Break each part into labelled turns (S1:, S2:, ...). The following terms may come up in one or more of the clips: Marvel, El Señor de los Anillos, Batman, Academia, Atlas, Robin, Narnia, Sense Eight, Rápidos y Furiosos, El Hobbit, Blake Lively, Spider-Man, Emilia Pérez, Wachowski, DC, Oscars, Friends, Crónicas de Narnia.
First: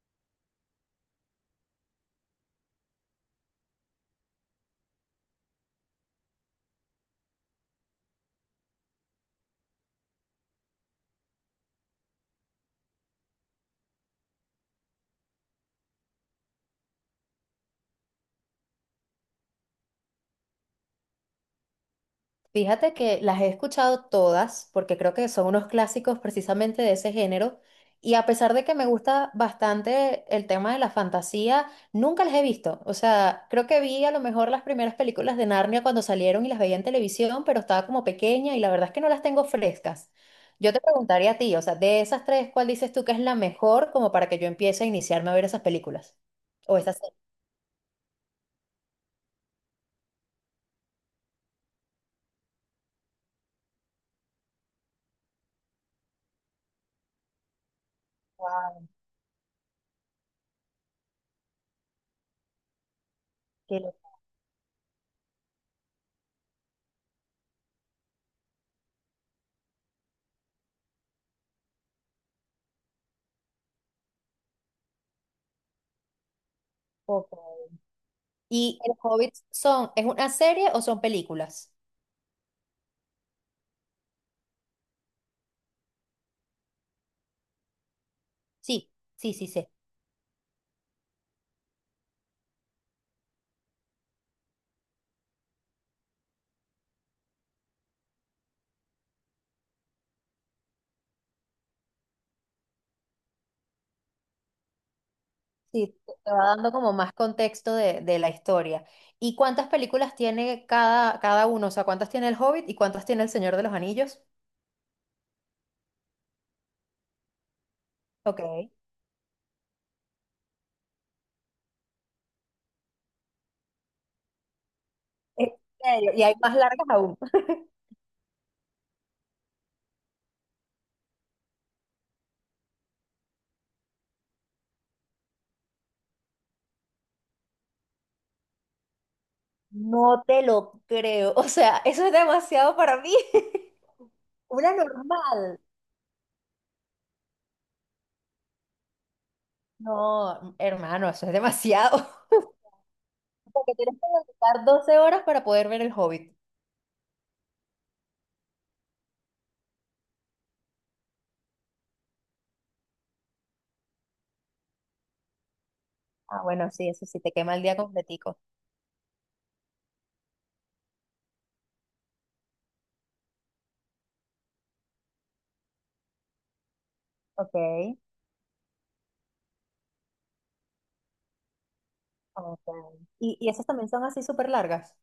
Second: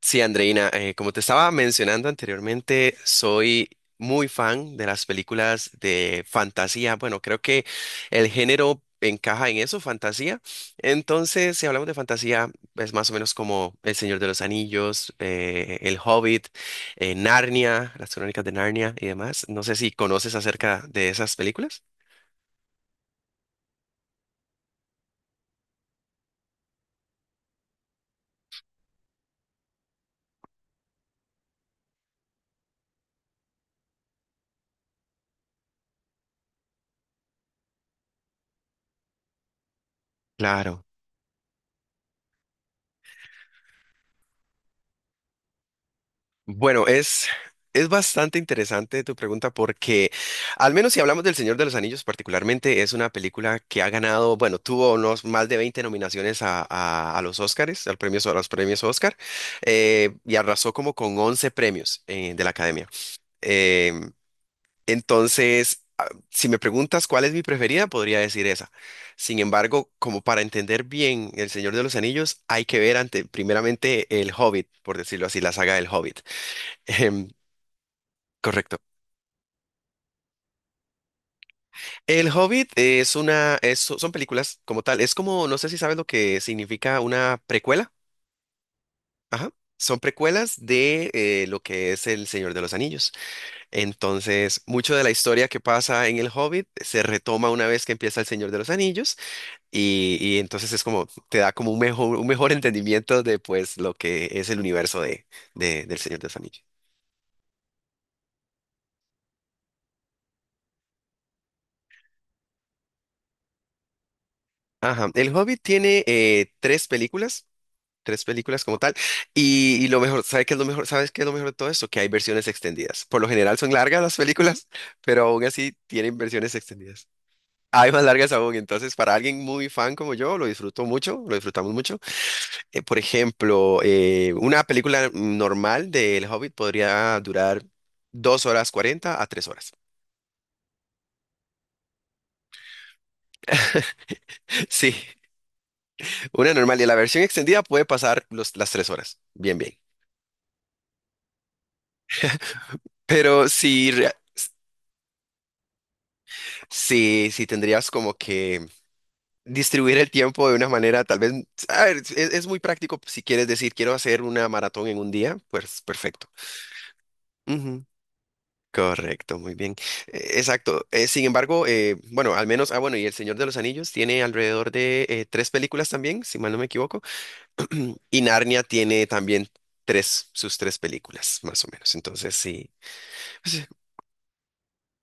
S1: Sí, Andreina, como te estaba mencionando anteriormente, soy muy fan de las películas de fantasía. Bueno, creo que el género encaja en eso, fantasía. Entonces, si hablamos de fantasía, es más o menos como El Señor de los Anillos, El Hobbit, Narnia, las Crónicas de Narnia y demás. No sé si conoces acerca de esas películas.
S2: Fíjate que las he escuchado todas, porque creo que son unos clásicos precisamente de ese género, y a pesar de que me gusta bastante el tema de la fantasía, nunca las he visto. O sea, creo que vi a lo mejor las primeras películas de Narnia cuando salieron y las veía en televisión, pero estaba como pequeña y la verdad es que no las tengo frescas. Yo te
S1: Claro.
S2: preguntaría a ti, o sea, de esas tres, ¿cuál dices tú que es la mejor como para que yo empiece a iniciarme a ver esas películas? O
S1: Bueno,
S2: esas series.
S1: es bastante interesante tu pregunta porque, al menos si hablamos del Señor de los Anillos particularmente, es una película que ha ganado, bueno, tuvo unos más de 20 nominaciones a los Oscars, al premio, a los premios
S2: Wow,
S1: Oscar, y arrasó como con 11 premios de la Academia.
S2: qué
S1: Em, entonces, si me preguntas cuál es mi preferida, podría decir esa. Sin embargo, como para entender bien El Señor de los Anillos, hay que ver primeramente El Hobbit, por decirlo así, la saga del Hobbit.
S2: loco.
S1: Correcto.
S2: ¿Y El Hobbit son, es una serie o son películas?
S1: El Hobbit son películas como tal. Es como, no sé si sabes lo que significa una precuela.
S2: Sí, sí, sí,
S1: Ajá.
S2: sé.
S1: Son precuelas de lo que es El Señor de los Anillos. Entonces, mucho de la historia que pasa en El Hobbit se retoma una vez que empieza El Señor de los Anillos y entonces es como, te da como un mejor entendimiento de pues lo que es el universo de,
S2: Sí,
S1: del
S2: te
S1: Señor de
S2: te
S1: los
S2: va
S1: Anillos.
S2: dando como más contexto de la historia. ¿Y cuántas películas tiene cada, cada uno? O sea, ¿cuántas tiene El Hobbit y cuántas tiene El Señor de los Anillos?
S1: Ajá. El Hobbit tiene tres películas
S2: Ok.
S1: como tal. Y lo mejor, ¿sabes qué es lo mejor? ¿Sabes qué es lo mejor de todo esto? Que hay versiones extendidas. Por lo general son largas las películas, pero aún
S2: En
S1: así
S2: serio,
S1: tienen
S2: y hay
S1: versiones
S2: más largas
S1: extendidas.
S2: aún.
S1: Hay más largas aún, entonces para alguien muy fan como yo, lo disfruto mucho, lo disfrutamos mucho. Por ejemplo, una película normal de El Hobbit podría durar 2 horas 40 a 3 horas.
S2: No te lo creo. O sea, eso es demasiado para mí. Una
S1: Sí,
S2: normal.
S1: una normal y la versión extendida puede pasar las 3 horas. Bien, bien.
S2: No, hermano, eso es demasiado.
S1: Pero
S2: Porque
S1: si,
S2: tienes que
S1: rea-
S2: dedicar 12 horas para poder ver El Hobbit.
S1: si, si tendrías como que distribuir el tiempo de una manera, tal vez, a ver, es muy práctico si quieres decir, quiero hacer una maratón en un día, pues perfecto.
S2: Ah, bueno, sí, eso sí, te quema el día
S1: Ujú,
S2: completico.
S1: correcto, muy bien. Exacto. Sin embargo, bueno, al menos, bueno, y El Señor de los Anillos tiene alrededor de tres películas también, si mal no me equivoco.
S2: Ok.
S1: Y Narnia tiene también sus tres películas, más o menos. Entonces,
S2: Ok.
S1: sí.
S2: Y
S1: Pues,
S2: esas también son así súper largas?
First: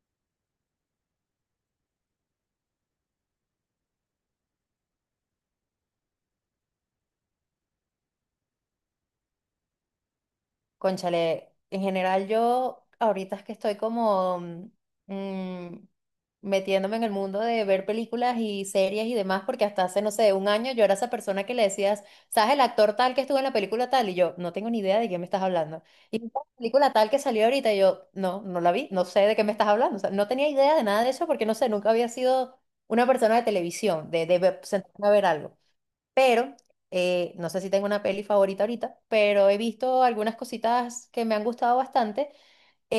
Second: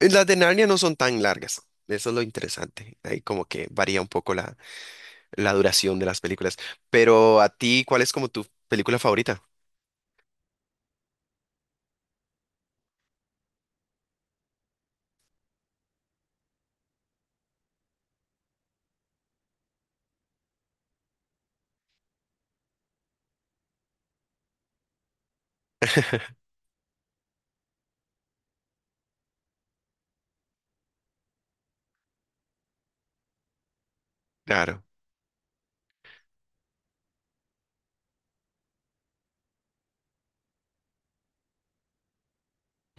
S1: las de Narnia no son tan largas. Eso es lo interesante. Ahí como que varía un poco la duración de las películas. Pero a ti, ¿cuál es como tu película favorita?
S2: Cónchale, en general yo ahorita es que estoy como mm, metiéndome en el mundo de ver películas y series y demás, porque hasta hace, no sé, un año yo era esa persona que le decías, ¿sabes el actor tal que estuvo en la película tal? Y yo, no tengo ni idea de quién me estás hablando. Y la película tal que salió ahorita, y yo, no, no la vi, no sé de qué me estás hablando. O sea, no tenía idea de nada de eso porque, no sé, nunca había sido una persona de televisión, de
S1: Claro.
S2: sentarme a ver algo. Pero no sé si tengo una peli favorita ahorita, pero he visto algunas cositas que me han gustado bastante.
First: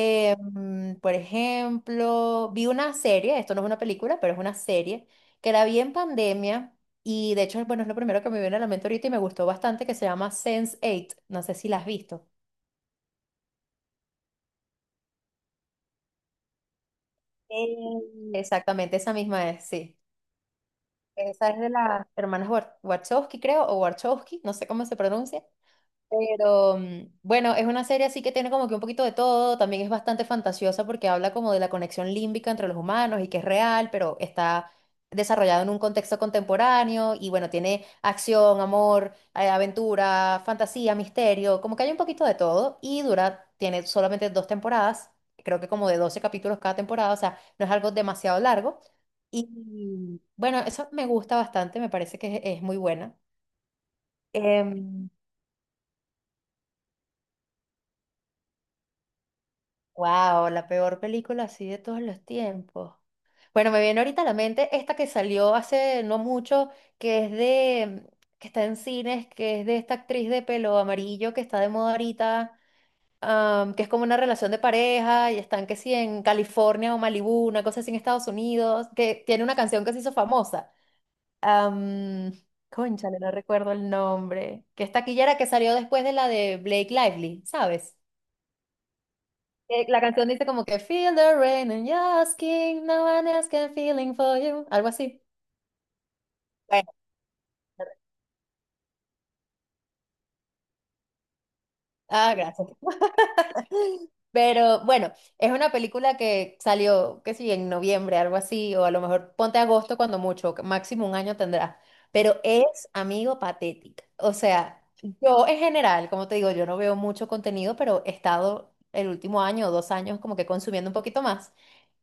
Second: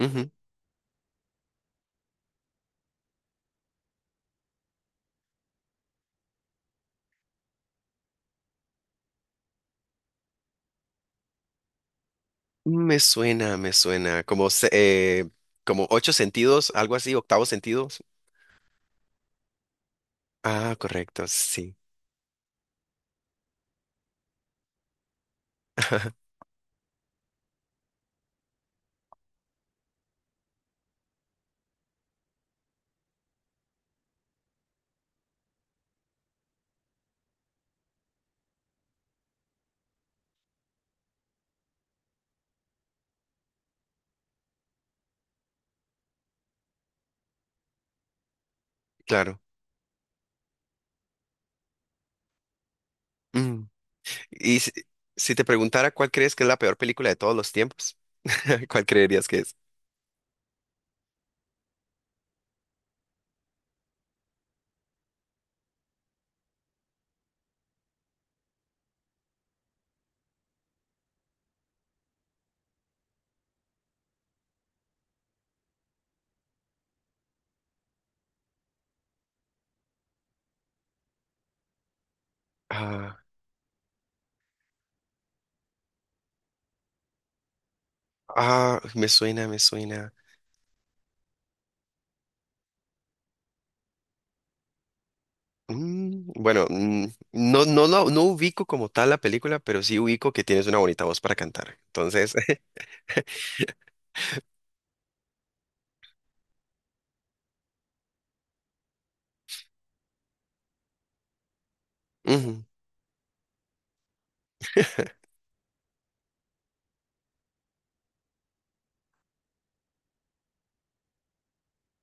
S1: Ujú.
S2: mm, Por ejemplo, vi una serie, esto no es una película, pero es una serie, que la vi en pandemia y de hecho, bueno, es lo primero que me viene a la mente ahorita y me gustó bastante, que se llama sense Eight. No sé si la has visto.
S1: Me suena, me suena. Como, como ocho sentidos, algo así, octavo sentido.
S2: Eh, Exactamente, esa misma es, sí.
S1: Ah, correcto,
S2: Esa es de
S1: sí.
S2: las hermanas Wachowski, creo, o Warchowski, no sé cómo se pronuncia. Pero bueno, es una serie así que tiene como que un poquito de todo, también es bastante fantasiosa porque habla como de la conexión límbica entre los humanos y que es real, pero está desarrollado en un contexto contemporáneo y bueno, tiene acción, amor, aventura, fantasía, misterio, como que hay un poquito de todo y dura, tiene solamente 2 temporadas, creo que como de 12 capítulos cada temporada, o sea, no es algo demasiado largo.
S1: Claro.
S2: Y bueno, eso me gusta bastante, me parece que es muy buena.
S1: Mm. Y si,
S2: Em,
S1: si te preguntara cuál crees que es la peor película de todos los tiempos, ¿cuál creerías que es?
S2: Wow, la peor película así de todos los tiempos. Bueno, me viene ahorita a la mente esta que salió hace no mucho, que es de, que está en cines, que es de esta actriz de pelo amarillo que está de moda ahorita, que es como una relación de pareja y están que sí en California o Malibú, una cosa así en Estados Unidos, que tiene una canción que se hizo famosa. Um, cónchale,
S1: Ah,
S2: no recuerdo el nombre. Que es taquillera que salió después de la de Blake Lively, ¿sabes?
S1: ah, me suena, me
S2: La
S1: suena.
S2: canción dice como que Feel the rain and you're asking, no one else can feeling for you, algo así.
S1: Bueno,
S2: Bueno,
S1: no, no, no, no ubico como tal la película, pero sí ubico que tienes una bonita voz para cantar. Entonces,
S2: ah, gracias. Pero bueno, es una película que salió, qué sé yo, en noviembre, algo así, o a lo mejor ponte agosto cuando mucho, que máximo un año tendrá. Pero
S1: Ujú,
S2: es, amigo, patética. O sea, yo en general, como te digo, yo no veo mucho contenido, pero he estado el último año o dos años como que consumiendo un poquito más.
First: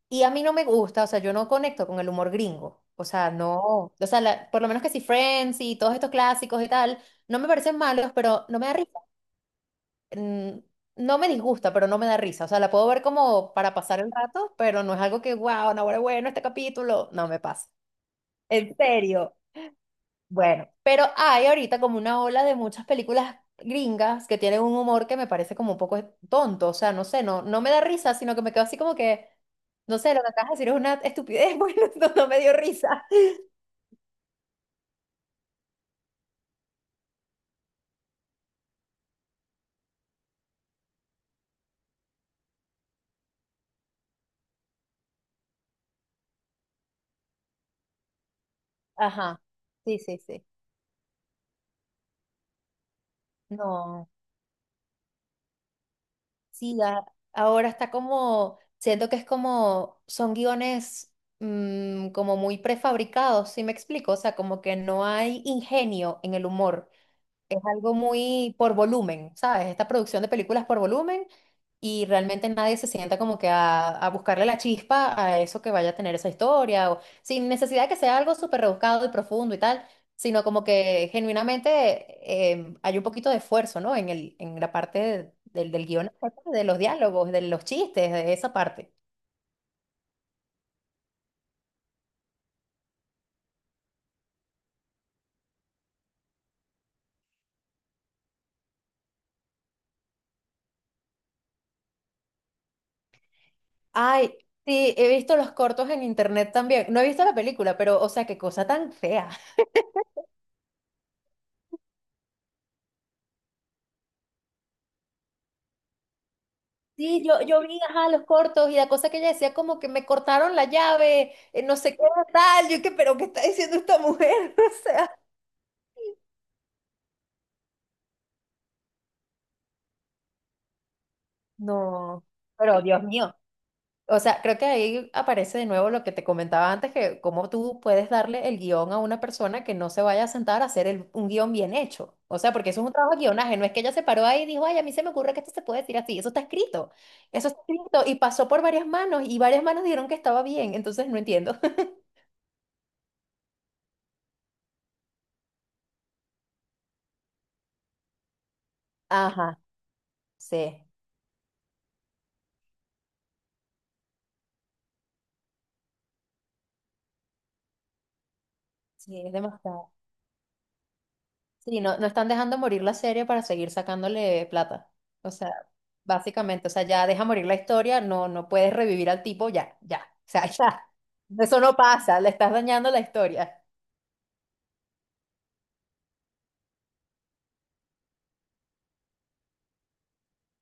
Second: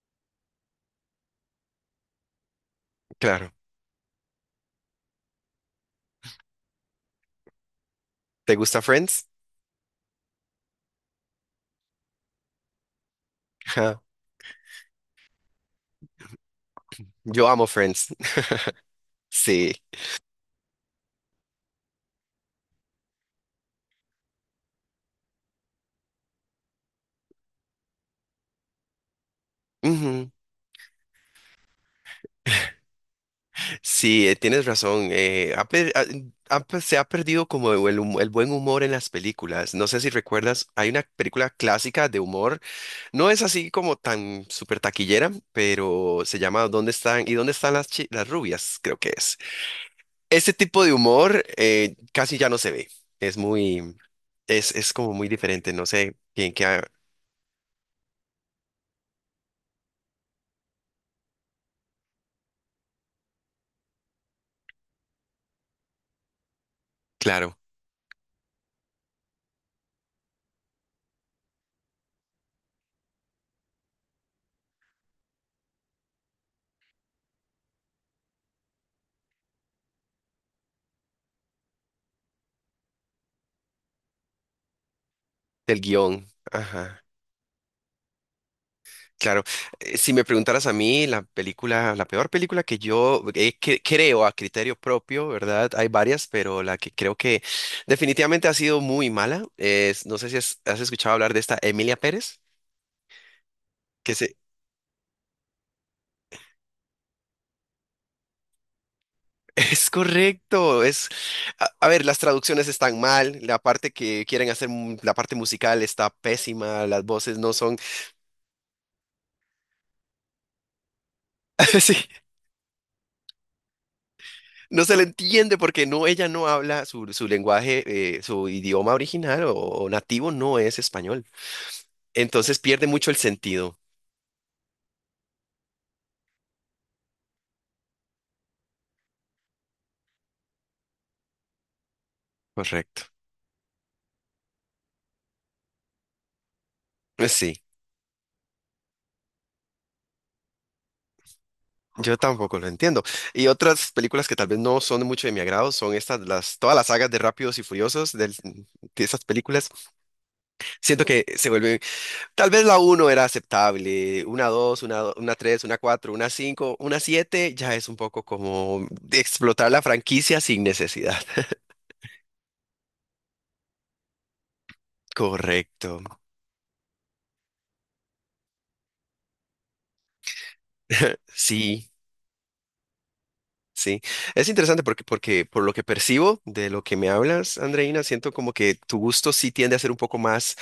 S2: Y a mí no me gusta, o sea, yo no conecto con el humor gringo. O sea,
S1: claro.
S2: no, o sea, por lo menos que si Friends y todos estos clásicos y tal, no me parecen malos, pero
S1: ¿Te
S2: no me da
S1: gusta
S2: risa.
S1: Friends?
S2: Mm, No me disgusta, pero no me da risa. O sea, la puedo ver como para pasar
S1: Ja,
S2: el rato, pero no es algo que, wow, no, bueno, bueno, este capítulo, no me
S1: yo amo
S2: pasa.
S1: Friends.
S2: En serio.
S1: Sí.
S2: Bueno, pero hay ahorita como una ola de muchas películas gringas que tienen un humor que me parece como un poco tonto, o sea, no sé, no, no me da risa, sino que me quedo así como que, no sé, lo que
S1: Ujú.
S2: acabas de decir es una estupidez, bueno, no, no me dio risa.
S1: Sí, tienes razón. Ha per- ha- ha per- se ha perdido como el buen humor en las películas. No sé si recuerdas, hay una película clásica de humor. No es así como tan súper taquillera, pero se llama ¿Dónde están? ¿Y dónde están las rubias? Creo que es.
S2: Ajá, sí, sí, sí.
S1: Ese tipo de humor casi ya no se ve. Es muy,
S2: No,
S1: es como muy diferente. No sé bien qué,
S2: sí, ahora está como, siento que es como, son guiones como muy prefabricados, ¿sí me explico? O sea, como que no hay ingenio en el humor.
S1: claro,
S2: Es algo muy por volumen, ¿sabes? Esta producción de películas por volumen y realmente nadie se sienta como que a buscarle la chispa a eso que vaya a tener esa historia, o sin necesidad de que sea algo súper rebuscado y profundo y tal, sino como que genuinamente hay un poquito de esfuerzo, ¿no? En el, en la parte del,
S1: del
S2: del guión,
S1: guión.
S2: de los
S1: Ajá.
S2: diálogos, de los chistes, de esa parte.
S1: Claro, si me preguntaras a mí, la película, la peor película que yo creo a criterio propio, ¿verdad? Hay varias, pero la que creo que definitivamente ha sido muy mala es, no sé si has escuchado hablar de esta Emilia Pérez, que se,
S2: Ay, sí, he visto los cortos en internet también. No he visto la película, pero, o sea, qué cosa tan fea.
S1: es correcto, es, a ver, las traducciones están mal, la parte que quieren hacer, la parte musical está pésima, las
S2: Sí,
S1: voces
S2: yo,
S1: no
S2: yo
S1: son,
S2: vi, ajá, los cortos y la cosa que ella decía como que me cortaron la llave, no sé
S1: sí,
S2: qué tal, yo que, pero ¿qué está diciendo esta mujer? O
S1: no se le
S2: sea,
S1: entiende porque no, ella no habla su lenguaje, su idioma original o nativo no es español.
S2: no,
S1: Entonces
S2: pero
S1: pierde
S2: Dios
S1: mucho el
S2: mío.
S1: sentido.
S2: O sea, creo que ahí aparece de nuevo lo que te comentaba antes, que cómo tú puedes darle el guión a una persona que no se vaya a sentar a hacer un guión bien hecho. O sea, porque eso es un
S1: Correcto.
S2: trabajo de guionaje, no es que ella se paró ahí y dijo, ay, a mí se me ocurre que esto se puede decir así, eso está
S1: Sí,
S2: escrito y pasó por varias manos y varias manos dijeron que estaba bien, entonces no entiendo.
S1: yo tampoco lo entiendo. Y otras películas que tal vez no son mucho de mi agrado son estas, todas las sagas de Rápidos y Furiosos de esas
S2: Ajá,
S1: películas.
S2: sí.
S1: Siento que se vuelven, tal vez la uno era aceptable, una 2, una 3, una 4, una 5, una 7 ya es un poco como de
S2: Sí, es
S1: explotar la
S2: demasiado.
S1: franquicia sin necesidad.
S2: Sí, no, no están dejando morir la serie para seguir sacándole plata. O sea,
S1: Correcto.
S2: básicamente, o sea, ya deja morir la historia, no, no puedes revivir al tipo, ya, ya. O sea, ya. Eso no
S1: Sí.
S2: pasa, le estás dañando la historia.
S1: Sí, es interesante porque por lo que percibo de lo que me hablas, Andreina, siento como que tu gusto sí tiende a ser un poco más,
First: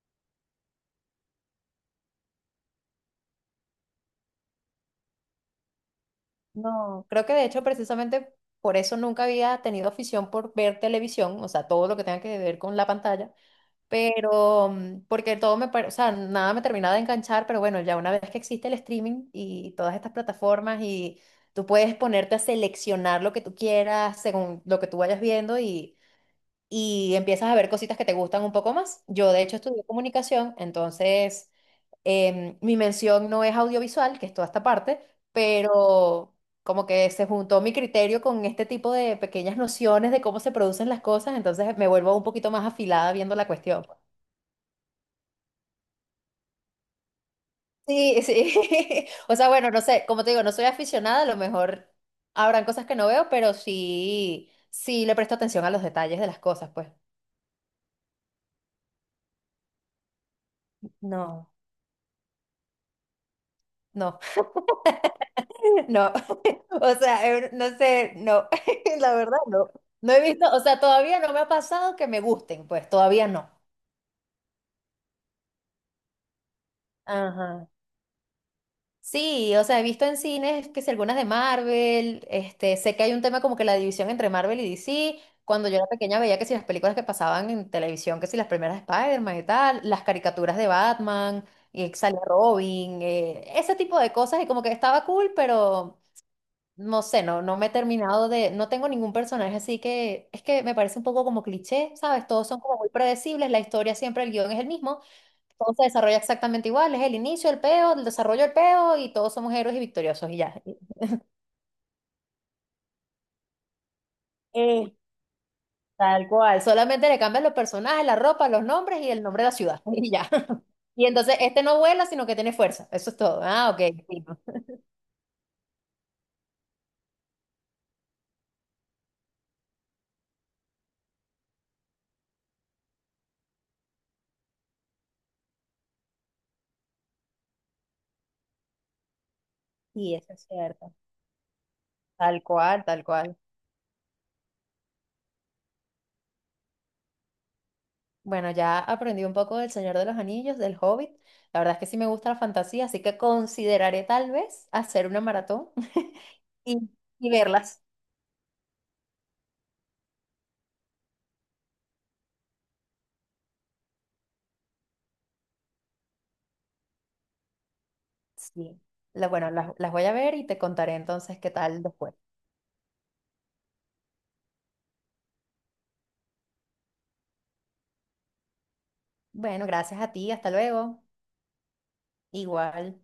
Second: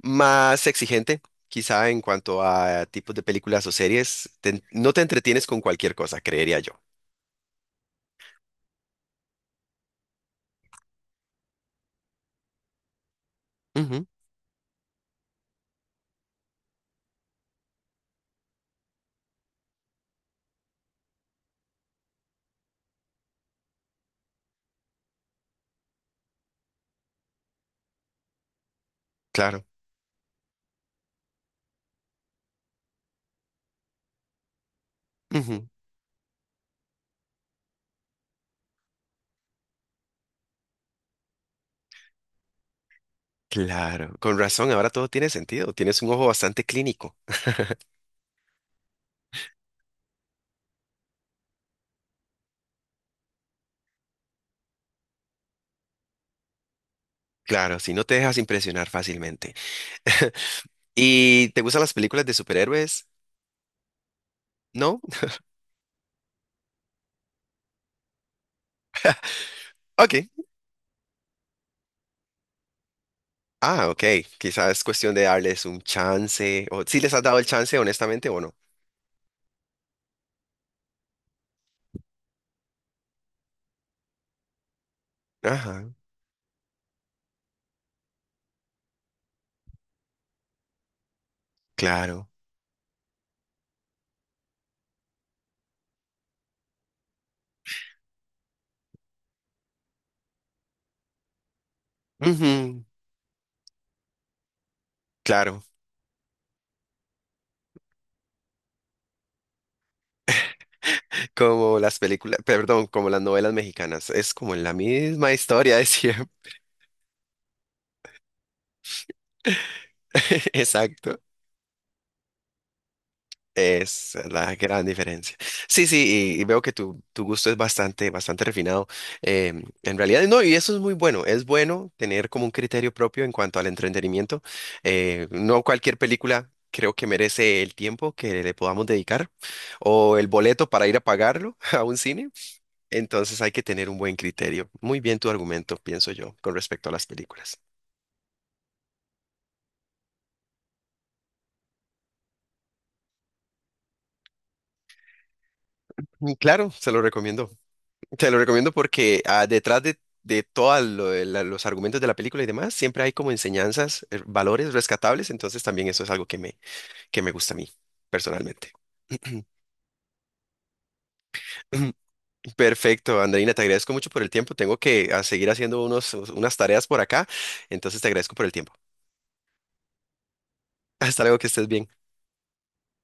S1: más exigente, quizá en cuanto a tipos de películas o series. No te entretienes con cualquier cosa, creería yo.
S2: No, creo que de hecho precisamente por eso nunca había tenido afición por ver televisión, o sea, todo lo que tenga que ver con la pantalla,
S1: Ujú,
S2: pero, porque todo me, o sea, nada me terminaba de enganchar, pero bueno, ya una vez que existe el streaming y todas estas plataformas y tú puedes ponerte a seleccionar lo que tú quieras según lo que tú vayas viendo y empiezas a ver cositas que te gustan un poco más. Yo de hecho
S1: claro,
S2: estudié comunicación, entonces mi mención no es audiovisual, que es toda esta parte,
S1: ujú,
S2: pero como que se juntó mi criterio con este tipo de pequeñas nociones de cómo se producen las cosas, entonces me vuelvo un poquito más afilada viendo la cuestión, pues.
S1: claro. Con razón, ahora todo tiene sentido. Tienes un ojo bastante clínico.
S2: Sí, sí. O sea, bueno, no sé, como te digo, no soy aficionada, a lo mejor habrán cosas que no veo, pero sí, sí le presto atención a los detalles de las cosas, pues.
S1: Claro, si no te dejas impresionar fácilmente.
S2: No,
S1: ¿Y te gustan las películas de superhéroes?
S2: no,
S1: ¿No?
S2: no. O sea, no sé, no. La verdad, no. No he
S1: Ok.
S2: visto, o sea, todavía no me ha pasado que me gusten, pues, todavía no.
S1: Ah, ok. Quizás es cuestión de darles un chance. O si les has dado el
S2: Ajá.
S1: chance, honestamente, o no.
S2: Sí, o sea, he visto en cines que si algunas de Marvel, este, sé que hay un tema como que la división entre Marvel y DC. Cuando yo era
S1: Ajá,
S2: pequeña veía que si las películas que pasaban en televisión, que si las primeras de Spider-Man y tal, las caricaturas de Batman, y que sale
S1: claro.
S2: Robin, ese tipo de cosas y como que estaba cool, pero no sé, no, no me he terminado de, no tengo ningún personaje así que es que me parece un poco como cliché, ¿sabes? Todos son como
S1: Ujú,
S2: muy predecibles, la historia siempre, el guión es el mismo,
S1: claro.
S2: todo se desarrolla exactamente igual, es el inicio, el peo, el desarrollo, el peo, y todos somos héroes y victoriosos, y ya.
S1: Como las películas, perdón, como las novelas mexicanas. Es como la
S2: Eh,
S1: misma historia de
S2: Tal
S1: siempre.
S2: cual, solamente le cambian los personajes, la ropa, los nombres y el nombre de la ciudad, y ya. Y
S1: Exacto.
S2: entonces este no vuela, sino que tiene fuerza, eso es todo. Ah, ok.
S1: Es
S2: Fino.
S1: la gran diferencia. Sí, sí, y veo que tu gusto es bastante, bastante refinado. En realidad, no, y eso es muy bueno. Es bueno tener como un criterio propio en cuanto al entretenimiento. No cualquier película creo que merece el tiempo que le podamos dedicar
S2: Sí,
S1: o el
S2: eso es
S1: boleto para
S2: cierto.
S1: ir a pagarlo a un cine.
S2: Tal cual, tal cual.
S1: Entonces hay que tener un buen criterio. Muy bien tu argumento, pienso yo, con respecto a las películas.
S2: Bueno, ya aprendí un poco del Señor de los Anillos, del Hobbit. La verdad es que sí me gusta la fantasía, así que consideraré tal vez hacer una maratón
S1: Y claro, se
S2: y,
S1: lo
S2: y
S1: recomiendo.
S2: verlas.
S1: Te lo recomiendo porque detrás de todos los argumentos de la película y demás, siempre hay como enseñanzas, valores rescatables, entonces también eso es algo que me gusta a mí, personalmente.
S2: Sí. Bueno, las voy a ver y te contaré entonces qué tal después.
S1: Perfecto, Andreina, te agradezco mucho por el tiempo. Tengo que seguir haciendo unas tareas por acá, entonces te agradezco por el tiempo.
S2: Bueno, gracias a ti, hasta luego.
S1: Hasta luego, que estés bien.
S2: Igual.